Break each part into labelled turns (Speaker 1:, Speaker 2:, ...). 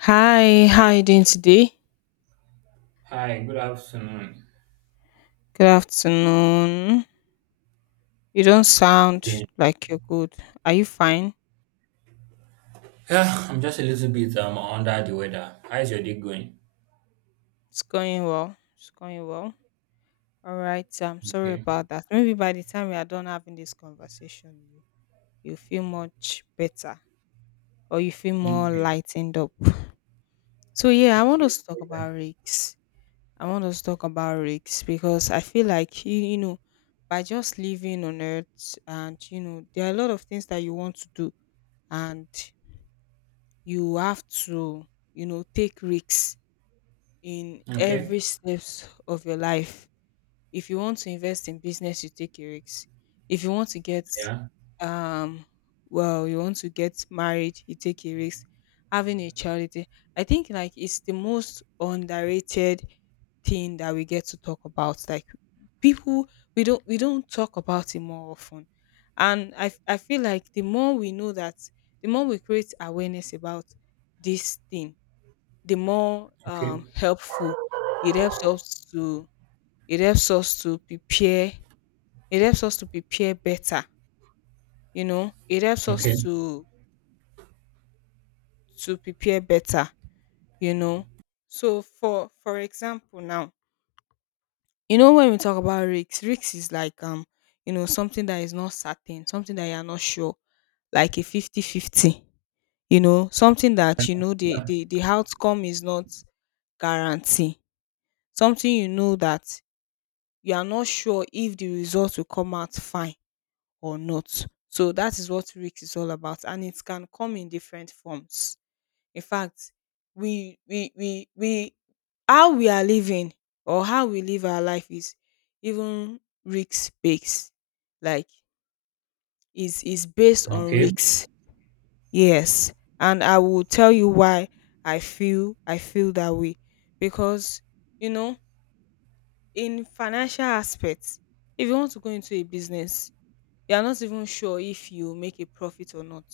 Speaker 1: Hi, how you doing today?
Speaker 2: Hi, good afternoon.
Speaker 1: Good afternoon. You don't sound
Speaker 2: Doing?
Speaker 1: like you're good. Are you fine?
Speaker 2: Yeah, I'm just a little bit under the weather. How's your day going?
Speaker 1: It's going well. It's going well. All right. I'm sorry
Speaker 2: Okay,
Speaker 1: about that. Maybe by the time we are done having this conversation, you feel much better or you feel more
Speaker 2: okay,
Speaker 1: lightened up. So yeah, I want
Speaker 2: okay,
Speaker 1: us to talk about risks. I want us to talk about risks because I feel like by just living on earth and there are a lot of things that you want to do, and you have to take risks in
Speaker 2: okay,
Speaker 1: every steps of your life. If you want to invest in business you take a risk. If you want to get
Speaker 2: yeah,
Speaker 1: um well, you want to get married you take a risk, having a charity. I think like it's the most underrated thing that we get to talk about, like people. We don't talk about it more often, and I feel like the more we know that, the more we create awareness about this thing, the more
Speaker 2: okay,
Speaker 1: helpful. It helps us to, it helps us to prepare. It helps us to prepare better. You know, it helps
Speaker 2: okay,
Speaker 1: us to prepare better, you know. So for example now, you know, when we talk about risks, risks is like, you know, something that is not certain, something that you are not sure, like a fifty-fifty. You know, something that you know the
Speaker 2: yeah,
Speaker 1: the, the outcome is not guarantee. Something you know that you are not sure if the result will come out fine or not. So that is what risk is all about, and it can come in different forms. In fact, we how we are living or how we live our life is even risk based. Like, is based on
Speaker 2: okay,
Speaker 1: risks. Yes. And I will tell you why I feel that way. Because, you know, in financial aspects, if you want to go into a business, you are not even sure if you make a profit or not,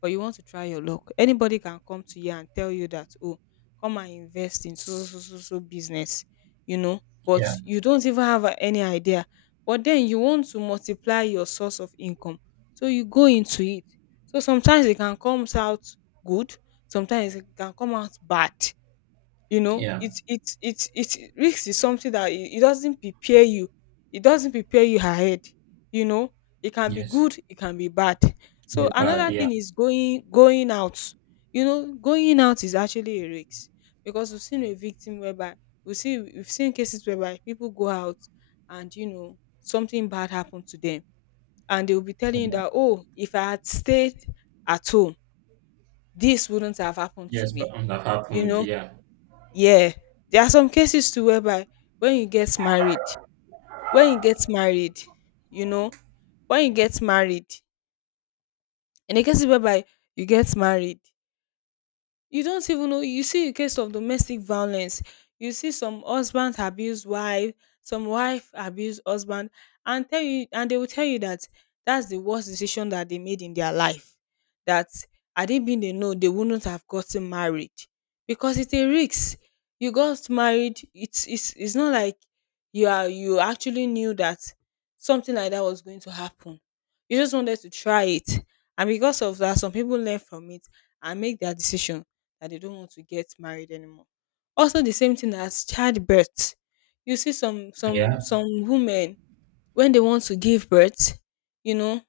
Speaker 1: but you want to try your luck. Anybody can come to you and tell you that, oh, come and invest in so so so so business, you know, but
Speaker 2: yeah,
Speaker 1: you don't even have any idea. But then you want to multiply your source of income, so you go into it. So sometimes it can come out good, sometimes it can come out bad. You know,
Speaker 2: yeah,
Speaker 1: it's risk is something that it doesn't prepare you, it doesn't prepare you ahead, you know. It can be
Speaker 2: yes,
Speaker 1: good, it can be bad. So
Speaker 2: very bad,
Speaker 1: another
Speaker 2: yeah,
Speaker 1: thing is going out. You know, going out is actually a risk because we've seen a victim whereby we've seen cases whereby people go out and you know something bad happened to them, and they'll be telling you
Speaker 2: yeah,
Speaker 1: that, oh, if I had stayed at home this wouldn't have happened to
Speaker 2: yes, but
Speaker 1: me,
Speaker 2: that
Speaker 1: you
Speaker 2: happened,
Speaker 1: know.
Speaker 2: yeah,
Speaker 1: Yeah, there are some cases too whereby when you get married, when you get married, you know, when you get married, in the cases whereby you get married, you don't even know, you see a case of domestic violence. You see some husband abuse wife, some wife abuse husband, and tell you and they will tell you that that's the worst decision that they made in their life, that had it been they know they wouldn't have gotten married because it's a risk. You got married, it's it's not like you are you actually knew that something like that was going to happen. You just wanted to try it, and because of that some people learn from it and make their decision that they don't want to get married anymore. Also, the same thing as childbirth. You see some some
Speaker 2: yeah.
Speaker 1: some women when they want to give birth, you know,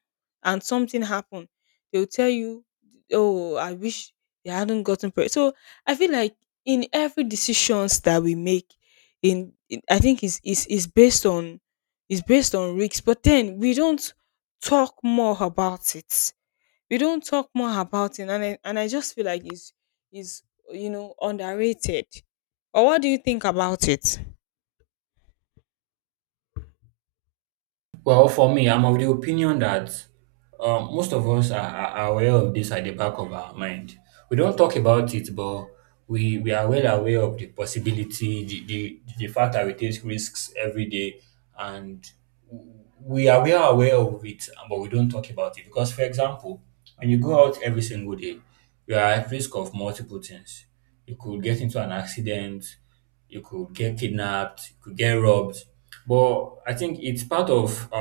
Speaker 1: and something happen, they'll tell you, "Oh, I wish they hadn't gotten pregnant." So I feel like in every decisions that we make, in I think is based on, is based on risks, but then we don't talk more about it, we don't talk more about it. And I just feel like it's, is, you know, underrated. Or what do you think about it?
Speaker 2: Well, for me, I'm of the opinion that most of us are aware of this at the back of our mind. We don't talk about it, but we are well aware of the possibility, the fact that we take risks every day, and we are aware of it, but we don't talk about it. Because, for example, when you go out every single day, you are at risk of multiple things. You could get into an accident, you could get kidnapped, you could get robbed. But I think it's part of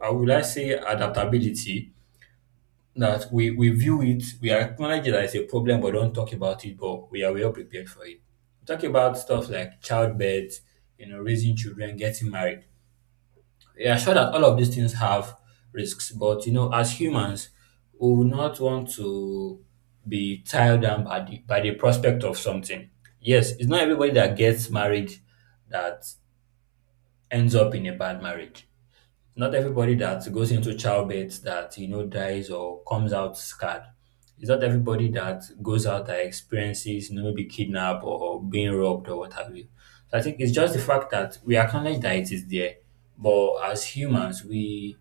Speaker 2: I would I say adaptability that we view it, we acknowledge it as a problem, but don't talk about it, but we are well prepared for it. We talk about stuff like childbirth, you know, raising children, getting married. We are sure that all of these things have risks, but you know, as humans, we would not want to be tied down by the prospect of something. Yes, it's not everybody that gets married that ends up in a bad marriage. Not everybody that goes into childbirth that you know dies or comes out scarred. It's not everybody that goes out that experiences you know maybe kidnap or being robbed or what have you. So I think it's just the fact that we acknowledge that it is there, but as humans we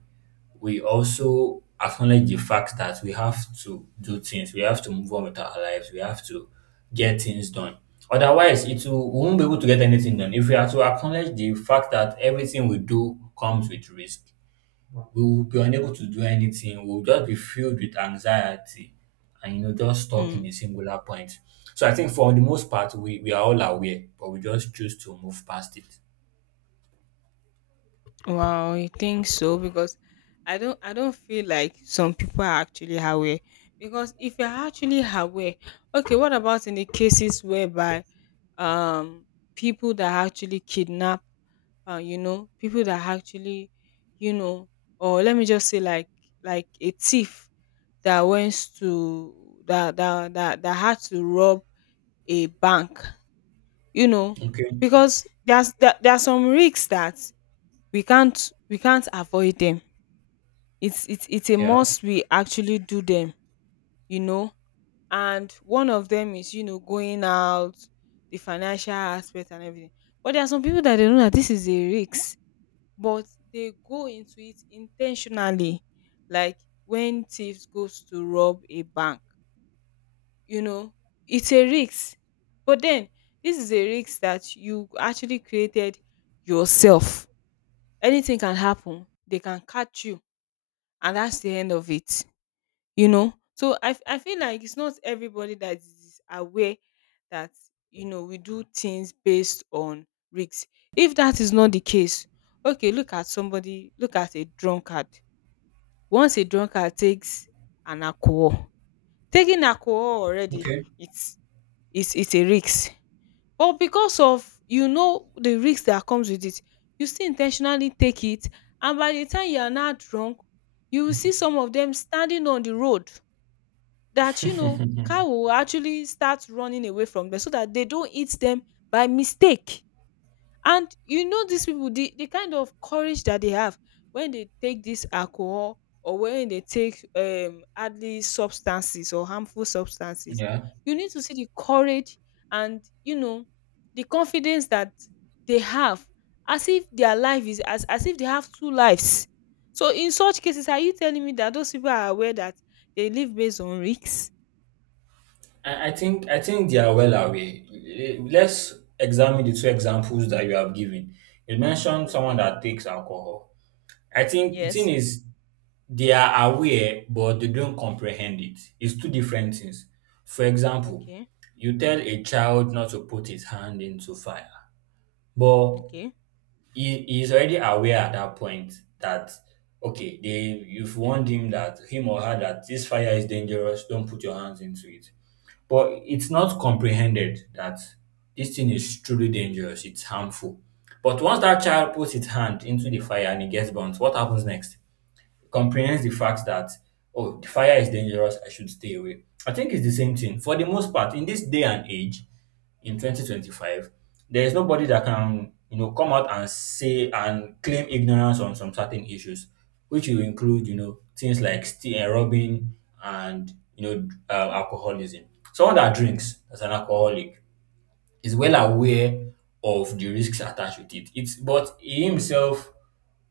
Speaker 2: we also acknowledge the fact that we have to do things, we have to move on with our lives, we have to get things done. Otherwise, it will, we won't be able to get anything done. If we are to acknowledge the fact that everything we do comes with risk, we will be unable to do anything. We'll just be filled with anxiety and you know just stuck in
Speaker 1: Mm.
Speaker 2: a singular point. So I think for the most part, we are all aware, but we just choose to move past it.
Speaker 1: Wow, you think so? Because I don't feel like some people are actually aware. Because if you're actually aware, okay, what about in the cases whereby um people that actually kidnap, you know, people that actually, you know, or let me just say like a thief that went to that had to rob a bank, you know,
Speaker 2: Okay.
Speaker 1: because there are some risks that we can't avoid them. It's a
Speaker 2: Yeah.
Speaker 1: must we actually do them, you know. And one of them is, you know, going out, the financial aspect and everything. But there are some people that they know that this is a risk, but they go into it intentionally. Like when thieves goes to rob a bank, you know, it's a risk, but then this is a risk that you actually created yourself. Anything can happen, they can catch you, and that's the end of it, you know. So I feel like it's not everybody that is aware that, you know, we do things based on risk. If that is not the case, okay, look at somebody, look at a drunkard. Once a drunkard takes an alcohol, taking alcohol already,
Speaker 2: Okay.
Speaker 1: it's, it's a risk. But because of, you know, the risk that comes with it, you still intentionally take it. And by the time you are now drunk, you will see some of them standing on the road that, you know, cow will actually start running away from them so that they don't eat them by mistake. And you know these people, the kind of courage that they have when they take this alcohol, or when they take hardly substances or harmful substances,
Speaker 2: Yeah.
Speaker 1: you need to see the courage and, you know, the confidence that they have, as if their life is, as if they have two lives. So in such cases are you telling me that those people are aware that they live based on risks?
Speaker 2: I think they are well aware. Eh, let's examine the two examples that you have given. You mentioned someone
Speaker 1: Okay.
Speaker 2: that takes alcohol. I think the thing
Speaker 1: Yes.
Speaker 2: is they are aware, but they don't comprehend it. It's two different things. For example,
Speaker 1: Okay.
Speaker 2: you tell a child not to put his hand into fire, but
Speaker 1: Okay.
Speaker 2: he is already aware at that point that okay, they you've warned him that him or her that this fire is dangerous, don't put your hands into it. But it's not comprehended that this thing is truly dangerous, it's harmful. But once that child puts its hand into the fire and it gets burnt, what happens next? Comprehends the fact that, oh, the fire is dangerous, I should stay away. I think it's the same thing. For the most part, in this day and age, in 2025, there is nobody that can, you know, come out and say and claim ignorance on some certain issues, which will include, you know, things like stealing, robbing, and, you know, alcoholism. Someone that drinks as an alcoholic is well aware of the risks attached with it. It's but he himself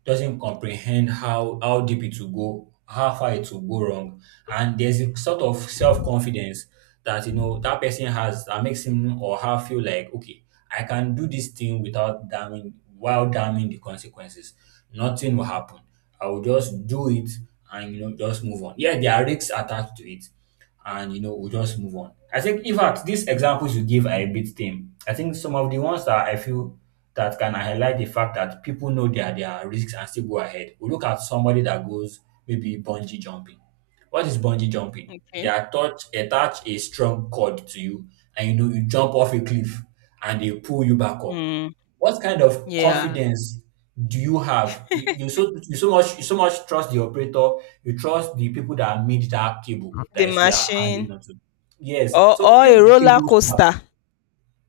Speaker 2: doesn't comprehend how deep it will go, how far it will go wrong, and there's a sort of self confidence that you know that person has that makes him or her feel like okay, I can do this thing without damning while damning the consequences. Nothing will happen. I will just do it and you know just move on. Yeah, there are risks attached to it, and you know we'll just move on. I think in fact these examples you give are a bit tame. I think some of the ones that I feel that can highlight the fact that people know their risks and still go ahead. We look at somebody that goes maybe bungee jumping. What is bungee jumping? They
Speaker 1: Okay.
Speaker 2: attach a strong cord to you and you know you jump off a cliff and they pull you back up.
Speaker 1: Mm.
Speaker 2: What kind of
Speaker 1: Yeah.
Speaker 2: confidence do you have? You so much trust the operator. You trust the people that made that cable
Speaker 1: The
Speaker 2: that is you are hanging
Speaker 1: machine,
Speaker 2: onto. Yes. So
Speaker 1: or
Speaker 2: if
Speaker 1: a
Speaker 2: the
Speaker 1: roller
Speaker 2: cable snaps
Speaker 1: coaster.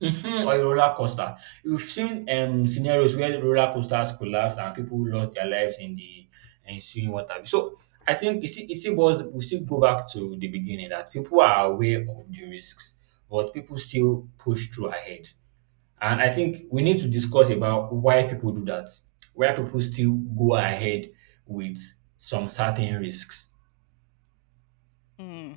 Speaker 2: mhm, or a roller coaster, we've seen scenarios where roller coasters collapse and people lost their lives in the ensuing water. So I think it still boils, we still go back to the beginning that people are aware of the risks, but people still push through ahead. And I think we need to discuss about why people do that, why people still go ahead with some certain risks.
Speaker 1: Mm.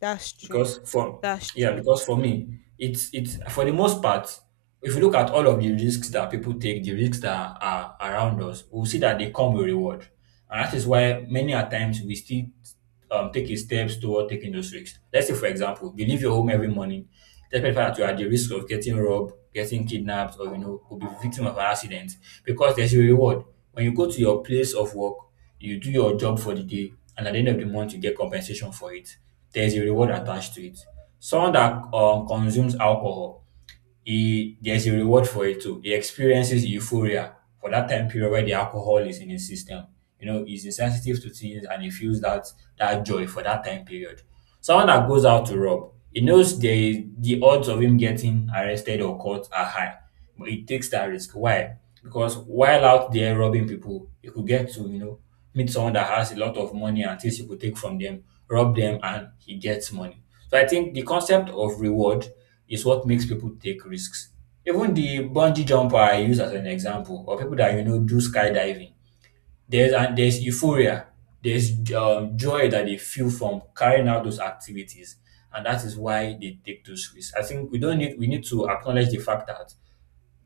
Speaker 1: That's true.
Speaker 2: Because for
Speaker 1: That's
Speaker 2: Yeah,
Speaker 1: true.
Speaker 2: because for me it's for the most part, if you look at all of the risks that people take, the risks that are around us, we'll see that they come with reward, and that is why many a times we still taking steps toward taking those risks. Let's say for example you leave your home every morning despite the fact that you are at the risk of getting robbed, getting kidnapped, or you know could be victim of an accident, because there's a reward. When you go to your place of work, you do your job for the day, and at the end of the month, you get compensation for it. There's a reward attached to it. Someone that consumes alcohol, he there's a reward for it too. He experiences euphoria for that time period where the alcohol is in his system. You know, he's insensitive to things and he feels that that joy for that time period. Someone that goes out to rob, he knows the odds of him getting arrested or caught are high. But it takes that risk. Why? Because while out there robbing people, you could get to, you know, meet someone that has a lot of money and things you could take from them, rob them, and he gets money. So I think the concept of reward is what makes people take risks. Even the bungee jumper I use as an example, or people that you know do skydiving, there's and there's euphoria, there's joy that they feel from carrying out those activities, and that is why they take those risks. I think we don't need we need to acknowledge the fact that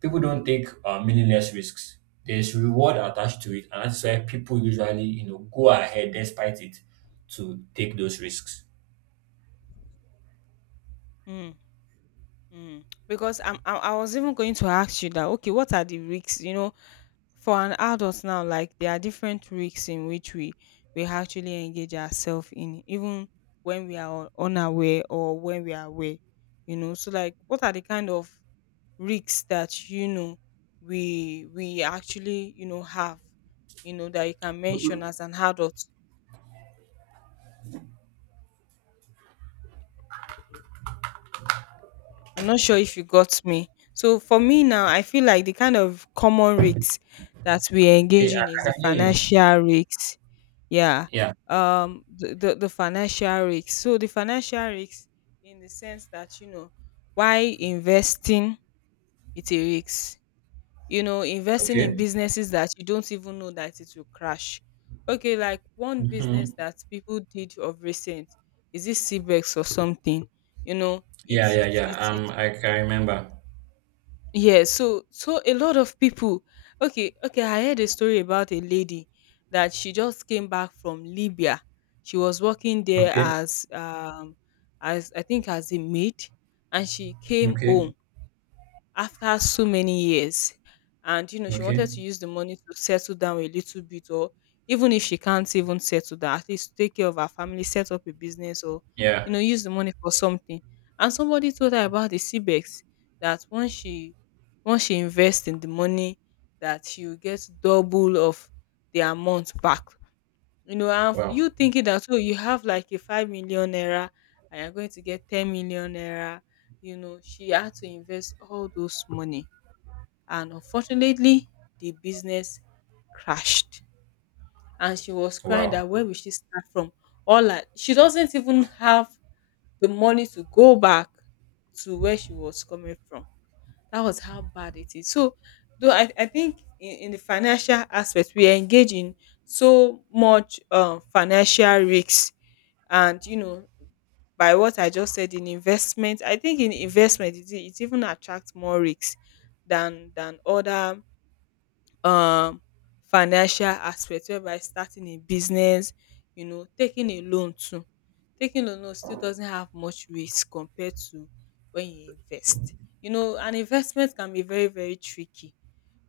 Speaker 2: people don't take meaningless risks. There's reward attached to it, and that's why people usually, you know, go ahead despite it to take those risks.
Speaker 1: Mm. Mm. Because I was even going to ask you that, okay, what are the risks, you know, for an adult now, like there are different risks in which we actually engage ourselves in, even when we are unaware or when we are aware, you know. So like what are the kind of risks that you know we actually, you know, have, you know, that you can mention
Speaker 2: Okay,
Speaker 1: as an adult? I'm not sure if you got me. So for me now, I feel like the kind of common risks that we
Speaker 2: I,
Speaker 1: engage
Speaker 2: I
Speaker 1: in is the
Speaker 2: can hear you.
Speaker 1: financial risks. Yeah.
Speaker 2: Yeah.
Speaker 1: The financial risks. So the financial risks in the sense that, you know, why investing it's a risk. You know, investing in
Speaker 2: Okay.
Speaker 1: businesses that you don't even know that it will crash. Okay, like one
Speaker 2: Hmm.
Speaker 1: business that people did of recent, is it Cbex or something? You know
Speaker 2: Yeah,
Speaker 1: it's
Speaker 2: yeah,
Speaker 1: it's
Speaker 2: yeah.
Speaker 1: it's it.
Speaker 2: I can remember.
Speaker 1: Yeah, so a lot of people. Okay, okay, I heard a story about a lady that she just came back from Libya. She was working there
Speaker 2: Okay.
Speaker 1: as I think as a maid, and she came home
Speaker 2: Okay.
Speaker 1: after so many years, and you know she wanted
Speaker 2: Okay.
Speaker 1: to use the money to settle down a little bit, or even if she can't even settle down at least take care of her family, set up a business, or
Speaker 2: Yeah.
Speaker 1: you know use the money for something. And somebody told her about the cbex, that once she, once she invests in the money, that she will get double of the amount back. You know, and
Speaker 2: Wow.
Speaker 1: you thinking that, so you have like a 5 million naira and you're going to get 10 million naira. You know, she had to invest all those money, and unfortunately, the business crashed. And she was crying
Speaker 2: Wow.
Speaker 1: that where will she start from? All that she doesn't even have the money to go back to where she was coming from. That was how bad it is. So, though I think in the financial aspect, we are engaged in so much, financial risks. And, you know, by what I just said in investment, I think in investment, it even attracts more risks than other um financial aspect, whereby starting a business, you know, taking a loan too. Taking a loan still doesn't have much risk compared to when you invest. You know, an investment can be very, very tricky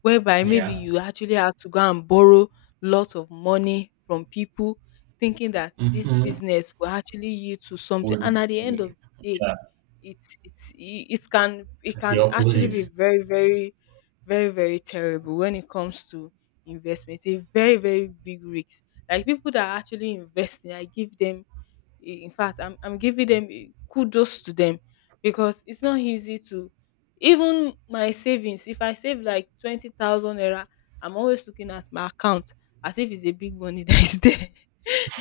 Speaker 1: whereby maybe
Speaker 2: Yeah.
Speaker 1: you actually have to go and borrow lots of money from people thinking that this
Speaker 2: Mm-hmm.
Speaker 1: business will actually yield to something, and
Speaker 2: Would
Speaker 1: at the end of the day,
Speaker 2: yeah.
Speaker 1: it's it's i- it can it
Speaker 2: It's the
Speaker 1: can actually be
Speaker 2: opposite.
Speaker 1: very, very, very, very terrible when it comes to investment. It's a very, very big risk. Like, people that are actually investing, I give them I- in fact, I'm giving them, kudos to them, because it's not easy to. Even my savings, if I save like 20,000 naira, I'm always looking at my account as if it's a big money that is there.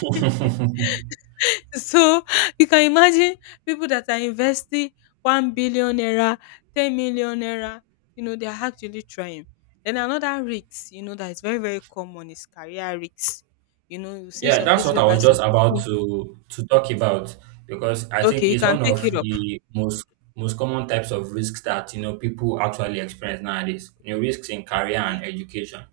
Speaker 1: So you can imagine people that are investing 1 billion naira, 10 million naira. You know, they are actually trying. Then another risk, that is very, very common, is career risks. You see
Speaker 2: Yeah,
Speaker 1: some
Speaker 2: that's
Speaker 1: cases
Speaker 2: what I
Speaker 1: whereby
Speaker 2: was
Speaker 1: some
Speaker 2: just about
Speaker 1: people—
Speaker 2: to talk about, because I think
Speaker 1: Okay, you
Speaker 2: it's
Speaker 1: can
Speaker 2: one
Speaker 1: take it
Speaker 2: of
Speaker 1: up.
Speaker 2: the most common types of risks that you know people actually experience nowadays. You know, risks in career and
Speaker 1: Mm.
Speaker 2: education.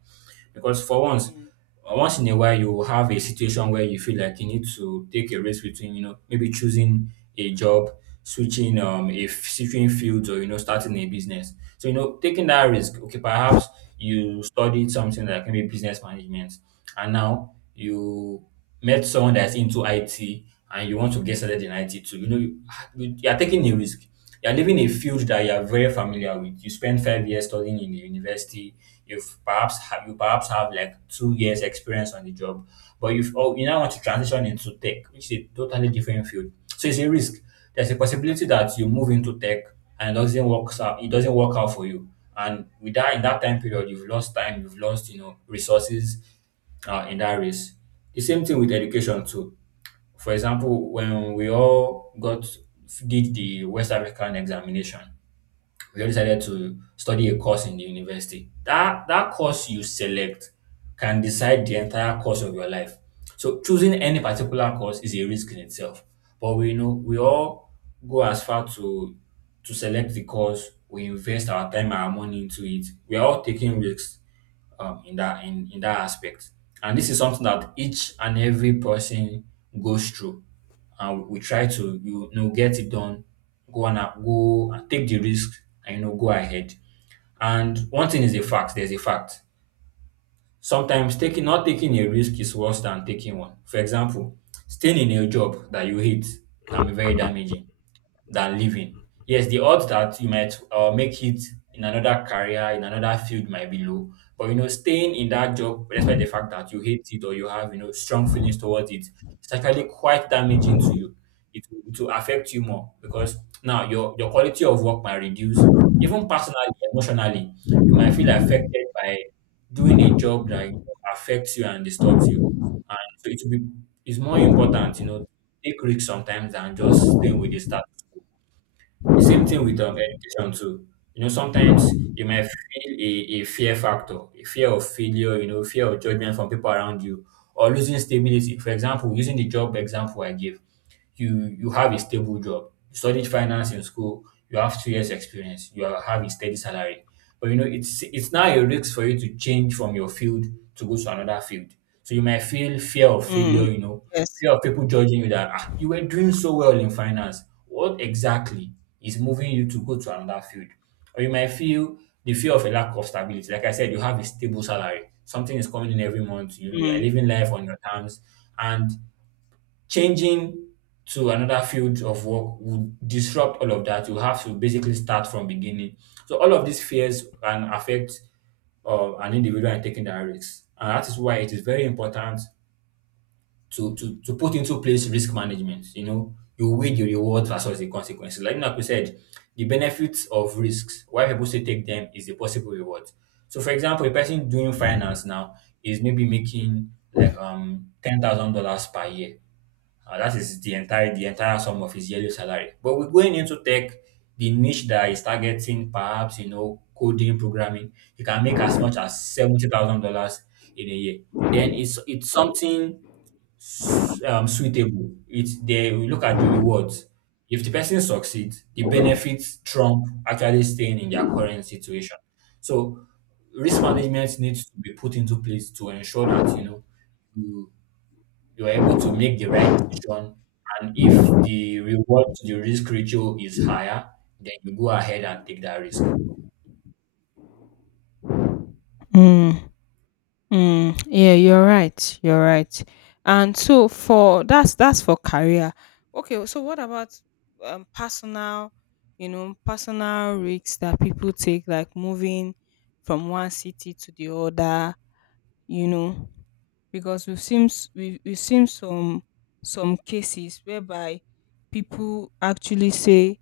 Speaker 2: Because for once,
Speaker 1: Mm.
Speaker 2: once in a while, you will have a situation where you feel like you need to take a risk between you know maybe choosing a job, switching if switching fields or you know starting a business. So you know taking that risk. Okay, perhaps you studied something like maybe business management, and now you met someone that's into IT and you want to get started in IT too, you know, you are taking a risk. You are leaving a field that you are very familiar with. You spend 5 years studying in the university. You perhaps have like 2 years experience on the job, but you've oh, you now want to transition into tech, which is a totally different field. So it's a risk. There's a possibility that you move into tech and it doesn't work out. It doesn't work out for you, and with that in that time period, you've lost time. You've lost you know resources in that race. The same thing with education too. For example, when we all got did the West African examination, we all decided to study a course in the university. That course you select can decide the entire course of your life. So choosing any particular course is a risk in itself. But we know we all go as far to select the course, we invest our time and our money into it. We are all taking risks in that in that aspect. And this is something that each and every person goes through, and we try to you know get it done, go and take the risk, and you know go ahead. And one thing is a fact. There's a fact. Sometimes taking not taking a risk is worse than taking one. For example, staying in a job that you hate can be very damaging than leaving. Yes, the odds that you might make it in another career, in another field might be low. But you know, staying in that job, despite the fact that you hate it or you have, you know, strong feelings towards it, it's actually quite damaging to you. It will affect you more because now your quality of work might reduce. Even personally, emotionally, you might feel affected by doing a job that you know, affects you and disturbs you. And so it will be it's more important, you know, take risks sometimes than just staying with the status the same thing with education too. You know, sometimes you might feel a fear factor, a fear of failure, you know, fear of judgment from people around you, or losing stability. For example, using the job example I gave, you have a stable job. You studied finance in school, you have 2 years experience, you have a steady salary. But you know, it's now a risk for you to change from your field to go to another field. So you might feel fear of
Speaker 1: Mm.
Speaker 2: failure, you know,
Speaker 1: Yes.
Speaker 2: fear of people judging you that you were doing so well in finance. What exactly is moving you to go to another field? Or you might feel the fear of a lack of stability. Like I said, you have a stable salary. Something is coming in every month. You know, you're
Speaker 1: Mm.
Speaker 2: living life on your terms. And changing to another field of work would disrupt all of that. You have to basically start from beginning. So all of these fears can affect an individual in taking that risk, and that is why it is very important to to put into place risk management. You know, you weigh the rewards versus the consequences. Like we said, the benefits of risks, why people say take them, is the possible reward. So for example, a person doing finance now is maybe making like $10,000 per year, that is the entire sum of his yearly salary. But we're going into tech, the niche that is targeting, perhaps you know, coding, programming. You can make as much as $70,000 in a year. Then it's something suitable. It's they we look at the rewards. If the person succeeds, the benefits trump actually staying in their current situation. So risk management needs to be put into place to ensure that you know you you're able to make the right decision. And if the reward to the risk ratio is higher, then you go ahead and take that risk.
Speaker 1: Mm. Mm, yeah, you're right. You're right. And so, for that's for career. Okay, so what about, personal, personal risks that people take, like moving from one city to the other. You know, because we've seen we've seen some cases whereby people actually say—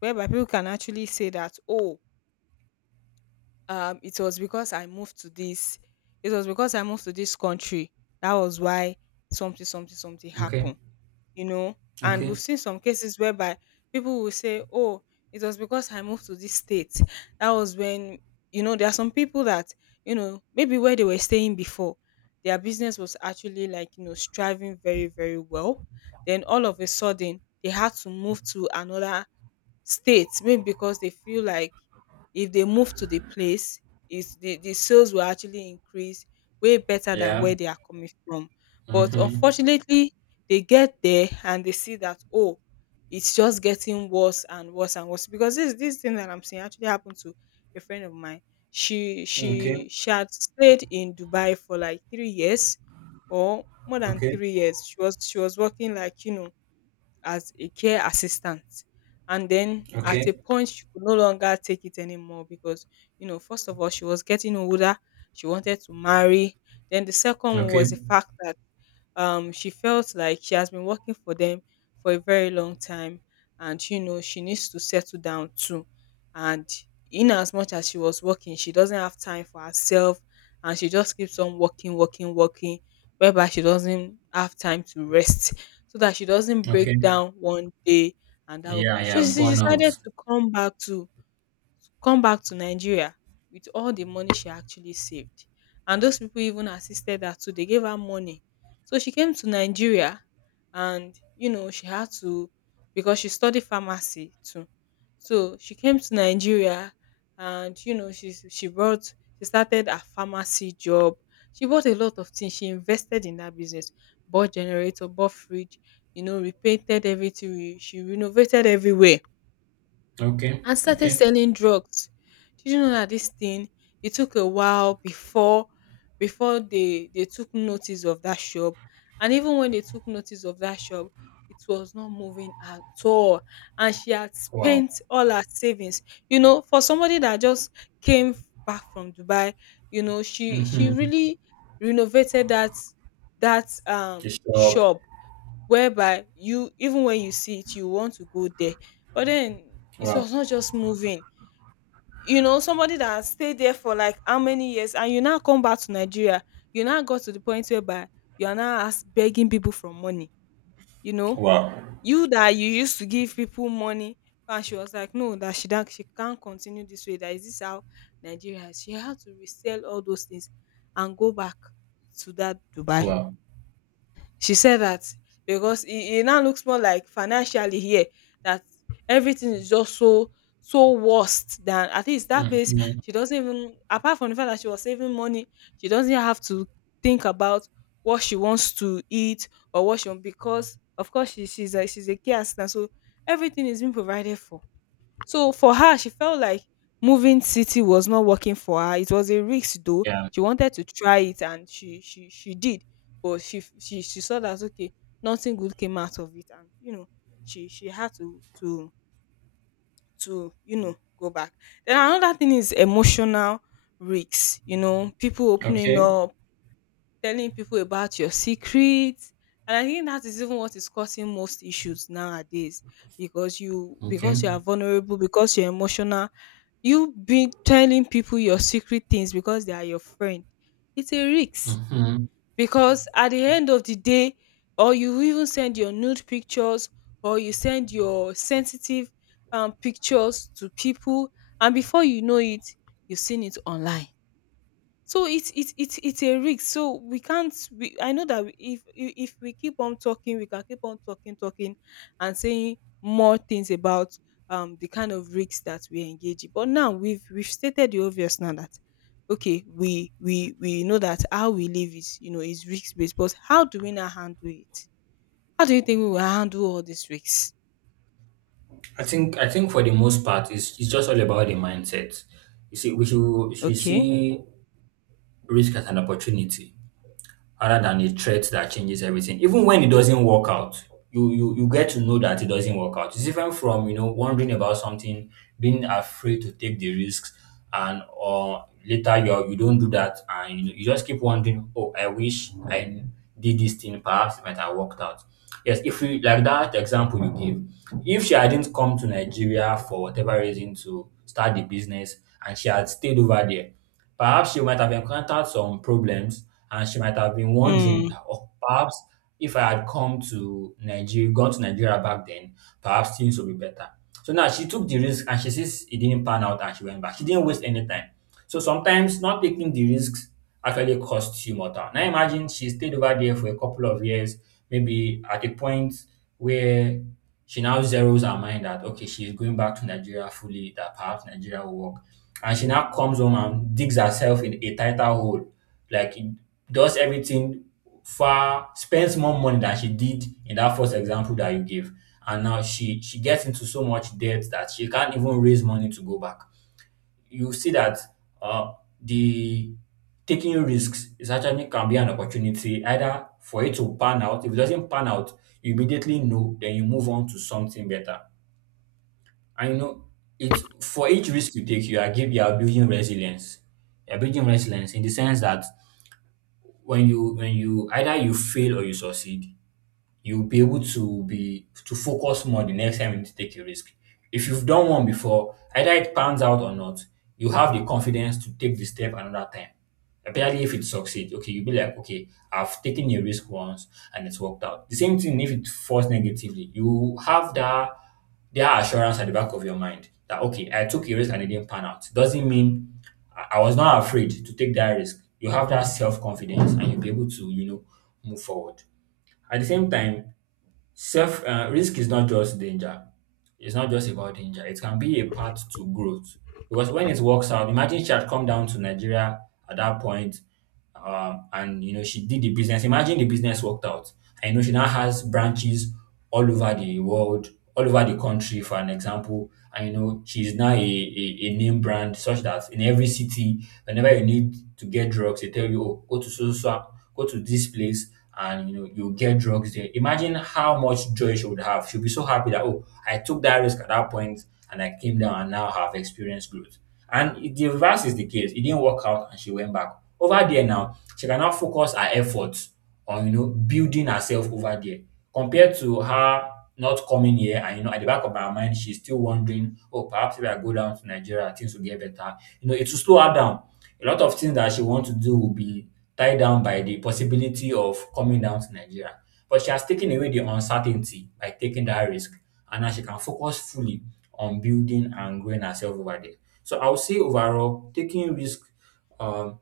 Speaker 1: whereby people can actually say that, oh, um it was because i moved to this it was because I moved to this country. That was why something, something, something
Speaker 2: Okay.
Speaker 1: happened. You know, and we've
Speaker 2: Okay.
Speaker 1: seen some cases whereby people will say, oh, it was because I moved to this state. That was when, there are some people that, maybe where they were staying before, their business was actually, like, striving very, very well. Then all of a sudden, they had to move to another state, maybe because they feel like if they move to the place, is the sales will actually increase way better than where
Speaker 2: Yeah.
Speaker 1: they are coming from. But
Speaker 2: Mm-hmm.
Speaker 1: unfortunately, they get there and they see that, oh, it's just getting worse and worse and worse, because this thing that I'm saying actually happened to a friend of mine. she
Speaker 2: Okay.
Speaker 1: she she had stayed in Dubai for like 3 years, or more than
Speaker 2: Okay.
Speaker 1: 3 years. She was working, like, as a care assistant. And then at
Speaker 2: Okay.
Speaker 1: a point, she could no longer take it anymore because, first of all, she was getting older. She wanted to marry. Then the second one
Speaker 2: Okay.
Speaker 1: was the fact that, she felt like she has been working for them for a very long time. And, she needs to settle down too. And in as much as she was working, she doesn't have time for herself. And she just keeps on working, working, working, whereby she doesn't have time to rest so that she doesn't
Speaker 2: Okay.
Speaker 1: break down one day, and that will
Speaker 2: Yeah.
Speaker 1: be— So
Speaker 2: Yeah.
Speaker 1: she decided
Speaker 2: Burnout.
Speaker 1: to come back to Nigeria with all the money she actually saved. And those people even assisted her too. They gave her money. So she came to Nigeria and, she had to, because she studied pharmacy too. So she came to Nigeria and, she started a pharmacy job. She bought a lot of things. She invested in that business, bought generator, bought fridge, repainted everything. She renovated everywhere
Speaker 2: Okay.
Speaker 1: and started
Speaker 2: Okay.
Speaker 1: selling drugs. Did you know that this thing— it took a while before, they took notice of that shop. And even when they took notice of that shop, it was not moving at all, and she had
Speaker 2: Wow.
Speaker 1: spent all her savings, for somebody that just came back from Dubai. You know, she
Speaker 2: Mm-hmm.
Speaker 1: really renovated that
Speaker 2: Just up.
Speaker 1: shop, whereby, you even when you see it, you want to go there. But then, it
Speaker 2: Wow.
Speaker 1: was not just moving. You know, somebody that has stayed there for like how many years, and you now come back to Nigeria, you now got to the point whereby you are now ask begging people for money, you know?
Speaker 2: Wow.
Speaker 1: You that you used to give people money. And she was like, no, that she can't continue this way. That is this how Nigeria is. She had to resell all those things and go back to that Dubai.
Speaker 2: Wow.
Speaker 1: She said that because it now looks more like financially here that everything is just so, so worst than at least that place.
Speaker 2: Mm-hmm.
Speaker 1: She doesn't even— apart from the fact that she was saving money, she doesn't have to think about what she wants to eat or what she want, because of course she's a care assistant. So everything is being provided for. So for her, she felt like moving city was not working for her. It was a risk though.
Speaker 2: Yeah.
Speaker 1: She wanted to try it, and she did. But she f- she saw that, okay, nothing good came out of it, and, she had to go back. Then another thing is emotional risks, people opening
Speaker 2: Okay.
Speaker 1: up, telling people about your secrets. And I think that is even what is causing most issues nowadays, because you
Speaker 2: Okay.
Speaker 1: because you are vulnerable, because you're emotional, you be telling people your secret things because they are your friend. It's a risk
Speaker 2: Mm-hmm.
Speaker 1: because, at the end of the day, or you even send your nude pictures, or you send your sensitive, pictures to people, and before you know it, you've seen it online. So it's a risk. So we can't, we— I know that we— if we keep on talking, we can keep on talking and saying more things about, the kind of risks that we engage in. But now we've stated the obvious now that, okay, we know that how we live is you know is risk based. But how do we now handle it? How do you think we will handle all these risks?
Speaker 2: I think for the most part, it's just all about the mindset. You see, we should
Speaker 1: Okay.
Speaker 2: see risk as an opportunity rather than a threat that changes everything. Even when it doesn't work out, you get to know that it doesn't work out. It's different from you know wondering about something, being afraid to take the risks, and or later you don't do that, and you know, you just keep wondering, oh, I wish I did this thing. Perhaps it might have worked out. Yes, if we like that example you gave, if she hadn't come to Nigeria for whatever reason to start the business and she had stayed over there. Perhaps she might have encountered some problems and she might have been wondering
Speaker 1: Mm.
Speaker 2: that, oh, perhaps if I had come to Nigeria, gone to Nigeria back then, perhaps things would be better. So now she took the risk and she sees it didn't pan out and she went back. She didn't waste any time. So sometimes not taking the risks actually costs you more time. Now imagine she stayed over there for a couple of years, maybe at a point where she now zeroes her mind that okay, she's going back to Nigeria fully, that perhaps Nigeria will work and she now comes home and digs herself in a tighter hole. Like it does everything far, spends more money than she did in that first example that you gave. And now she gets into so much debt that she can't even raise money to go back. You see that uh, the taking risks is actually can be an opportunity either for it to pan out. If it doesn't pan out, you immediately know, then you move on to something better. And you know, it's for each risk you take, you are building resilience. You are building resilience in the sense that when you either you fail or you succeed, you'll be able to be to focus more the next time you need to take a risk. If you've done one before, either it pans out or not, you have the confidence to take the step another time. Apparently, if it succeeds, okay, you'll be like, okay, I've taken a risk once and it's worked out. The same thing if it falls negatively, you have that assurance at the back of your mind that okay, I took a risk and it didn't pan out. Doesn't mean I was not afraid to take that risk. You have that self confidence and you'll be able to, you know, move forward. At the same time, self risk is not just danger. It's not just about danger. It can be a path to growth because when it works out, imagine she had come down to Nigeria at that point, and you know she did the business. Imagine the business worked out. I know she now has branches all over the world, all over the country, for an example. And you know she's now a name brand such that in every city, whenever you need to get drugs, they tell you, oh, go to so so so- go to this place and you know you get drugs there. Imagine how much joy she would have. She'll be so happy that oh, I took that risk at that point and I came down and now have experienced growth. And the reverse is the case. It didn't work out and she went back. Over there now, she can now focus her efforts on you know building herself over there compared to her not coming here and you know at the back of her mind she's still wondering, oh perhaps if I go down to Nigeria things will get better. You know, it will slow her down. A lot of things that she wants to do will be tied down by the possibility of coming down to Nigeria. But she has taken away the uncertainty by taking that risk and now she can focus fully on building and growing herself over there. So I would say overall, taking risk um,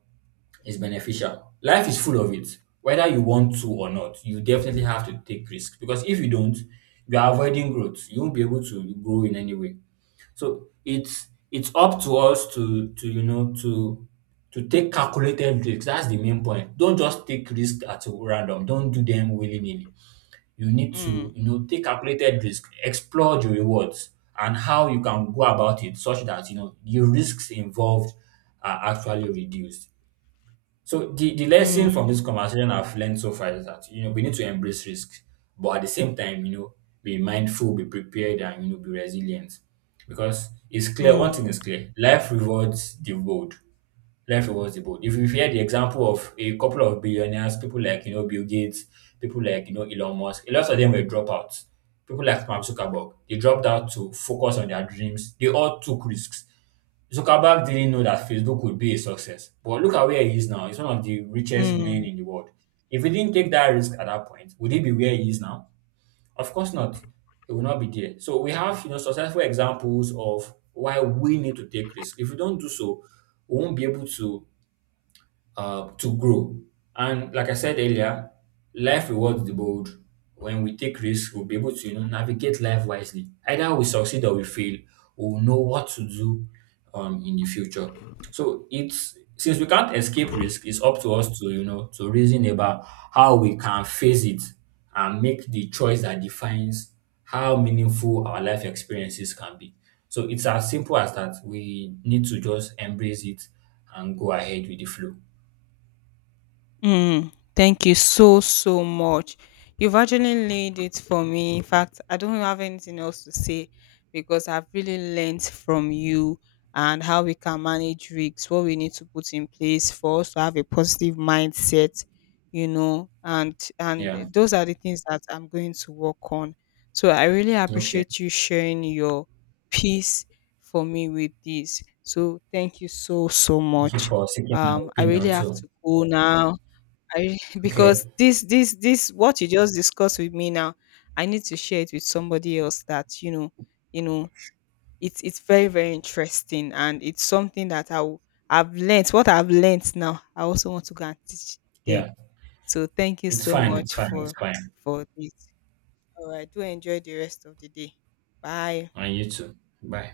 Speaker 2: is beneficial. Life is full of it. Whether you want to or not, you definitely have to take risk because if you don't, you are avoiding growth. You won't be able to grow in any way. So it's up to us to take calculated risks. That's the main point. Don't just take risks at random. Don't do them willy nilly. You need
Speaker 1: Mm.
Speaker 2: to, you know, take calculated risk, explore the rewards and how you can go about it such that, you know, the risks involved are actually reduced. So the
Speaker 1: Mm.
Speaker 2: lesson from this conversation I've learned so far is that, you know, we need to embrace risks, but at the same time, you know, be mindful, be prepared and, you know, be resilient. Because it's clear, one thing
Speaker 1: Mm.
Speaker 2: is clear, life rewards the bold. Life rewards the bold. If you hear the example of a couple of billionaires, people like, you know, Bill Gates, people like, you know, Elon Musk, a lot of them were dropouts. People like Mark Zuckerberg, they dropped out to focus on their dreams. They all took risks. Zuckerberg didn't know that Facebook would be a success. But look at where he is now. He's one of the richest men
Speaker 1: Mm.
Speaker 2: in the world. If he didn't take that risk at that point, would he be where he is now? Of course not. He will not be there. So we have, you know, successful examples of why we need to take risk. If we don't do so, we won't be able to grow. And like I said earlier, life rewards the bold. When we take risks, we'll be able to you know navigate life wisely. Either we succeed or we fail, we'll know what to do in the future. So it's since we can't escape risk, it's up to us to you know to reason about how we can face it and make the choice that defines how meaningful our life experiences can be. So it's as simple as that. We need to just embrace it and go ahead with the flow.
Speaker 1: Mm, thank you so, so much. You've actually laid it for me. In fact, I don't have anything else to say because I've really learned from you and how we can manage risks, what we need to put in place for us to have a positive mindset, and
Speaker 2: Yeah.
Speaker 1: and those are the things that I'm going to work on. So I really
Speaker 2: Okay.
Speaker 1: appreciate you sharing your piece for me with this. So thank you so, so
Speaker 2: Thank you
Speaker 1: much.
Speaker 2: for seeking my
Speaker 1: I really
Speaker 2: opinion
Speaker 1: have
Speaker 2: too.
Speaker 1: to go now. I
Speaker 2: Okay.
Speaker 1: because this what you just discussed with me now, I need to share it with somebody else that, you know, it's very, very interesting, and it's something that I've learnt. What I've learnt now, I also want to go and teach them.
Speaker 2: Yeah.
Speaker 1: So thank you
Speaker 2: It's
Speaker 1: so
Speaker 2: fine. It's
Speaker 1: much
Speaker 2: fine. It's
Speaker 1: for
Speaker 2: fine.
Speaker 1: for this. All right, do enjoy the rest of the day. Bye.
Speaker 2: And you too. Bye.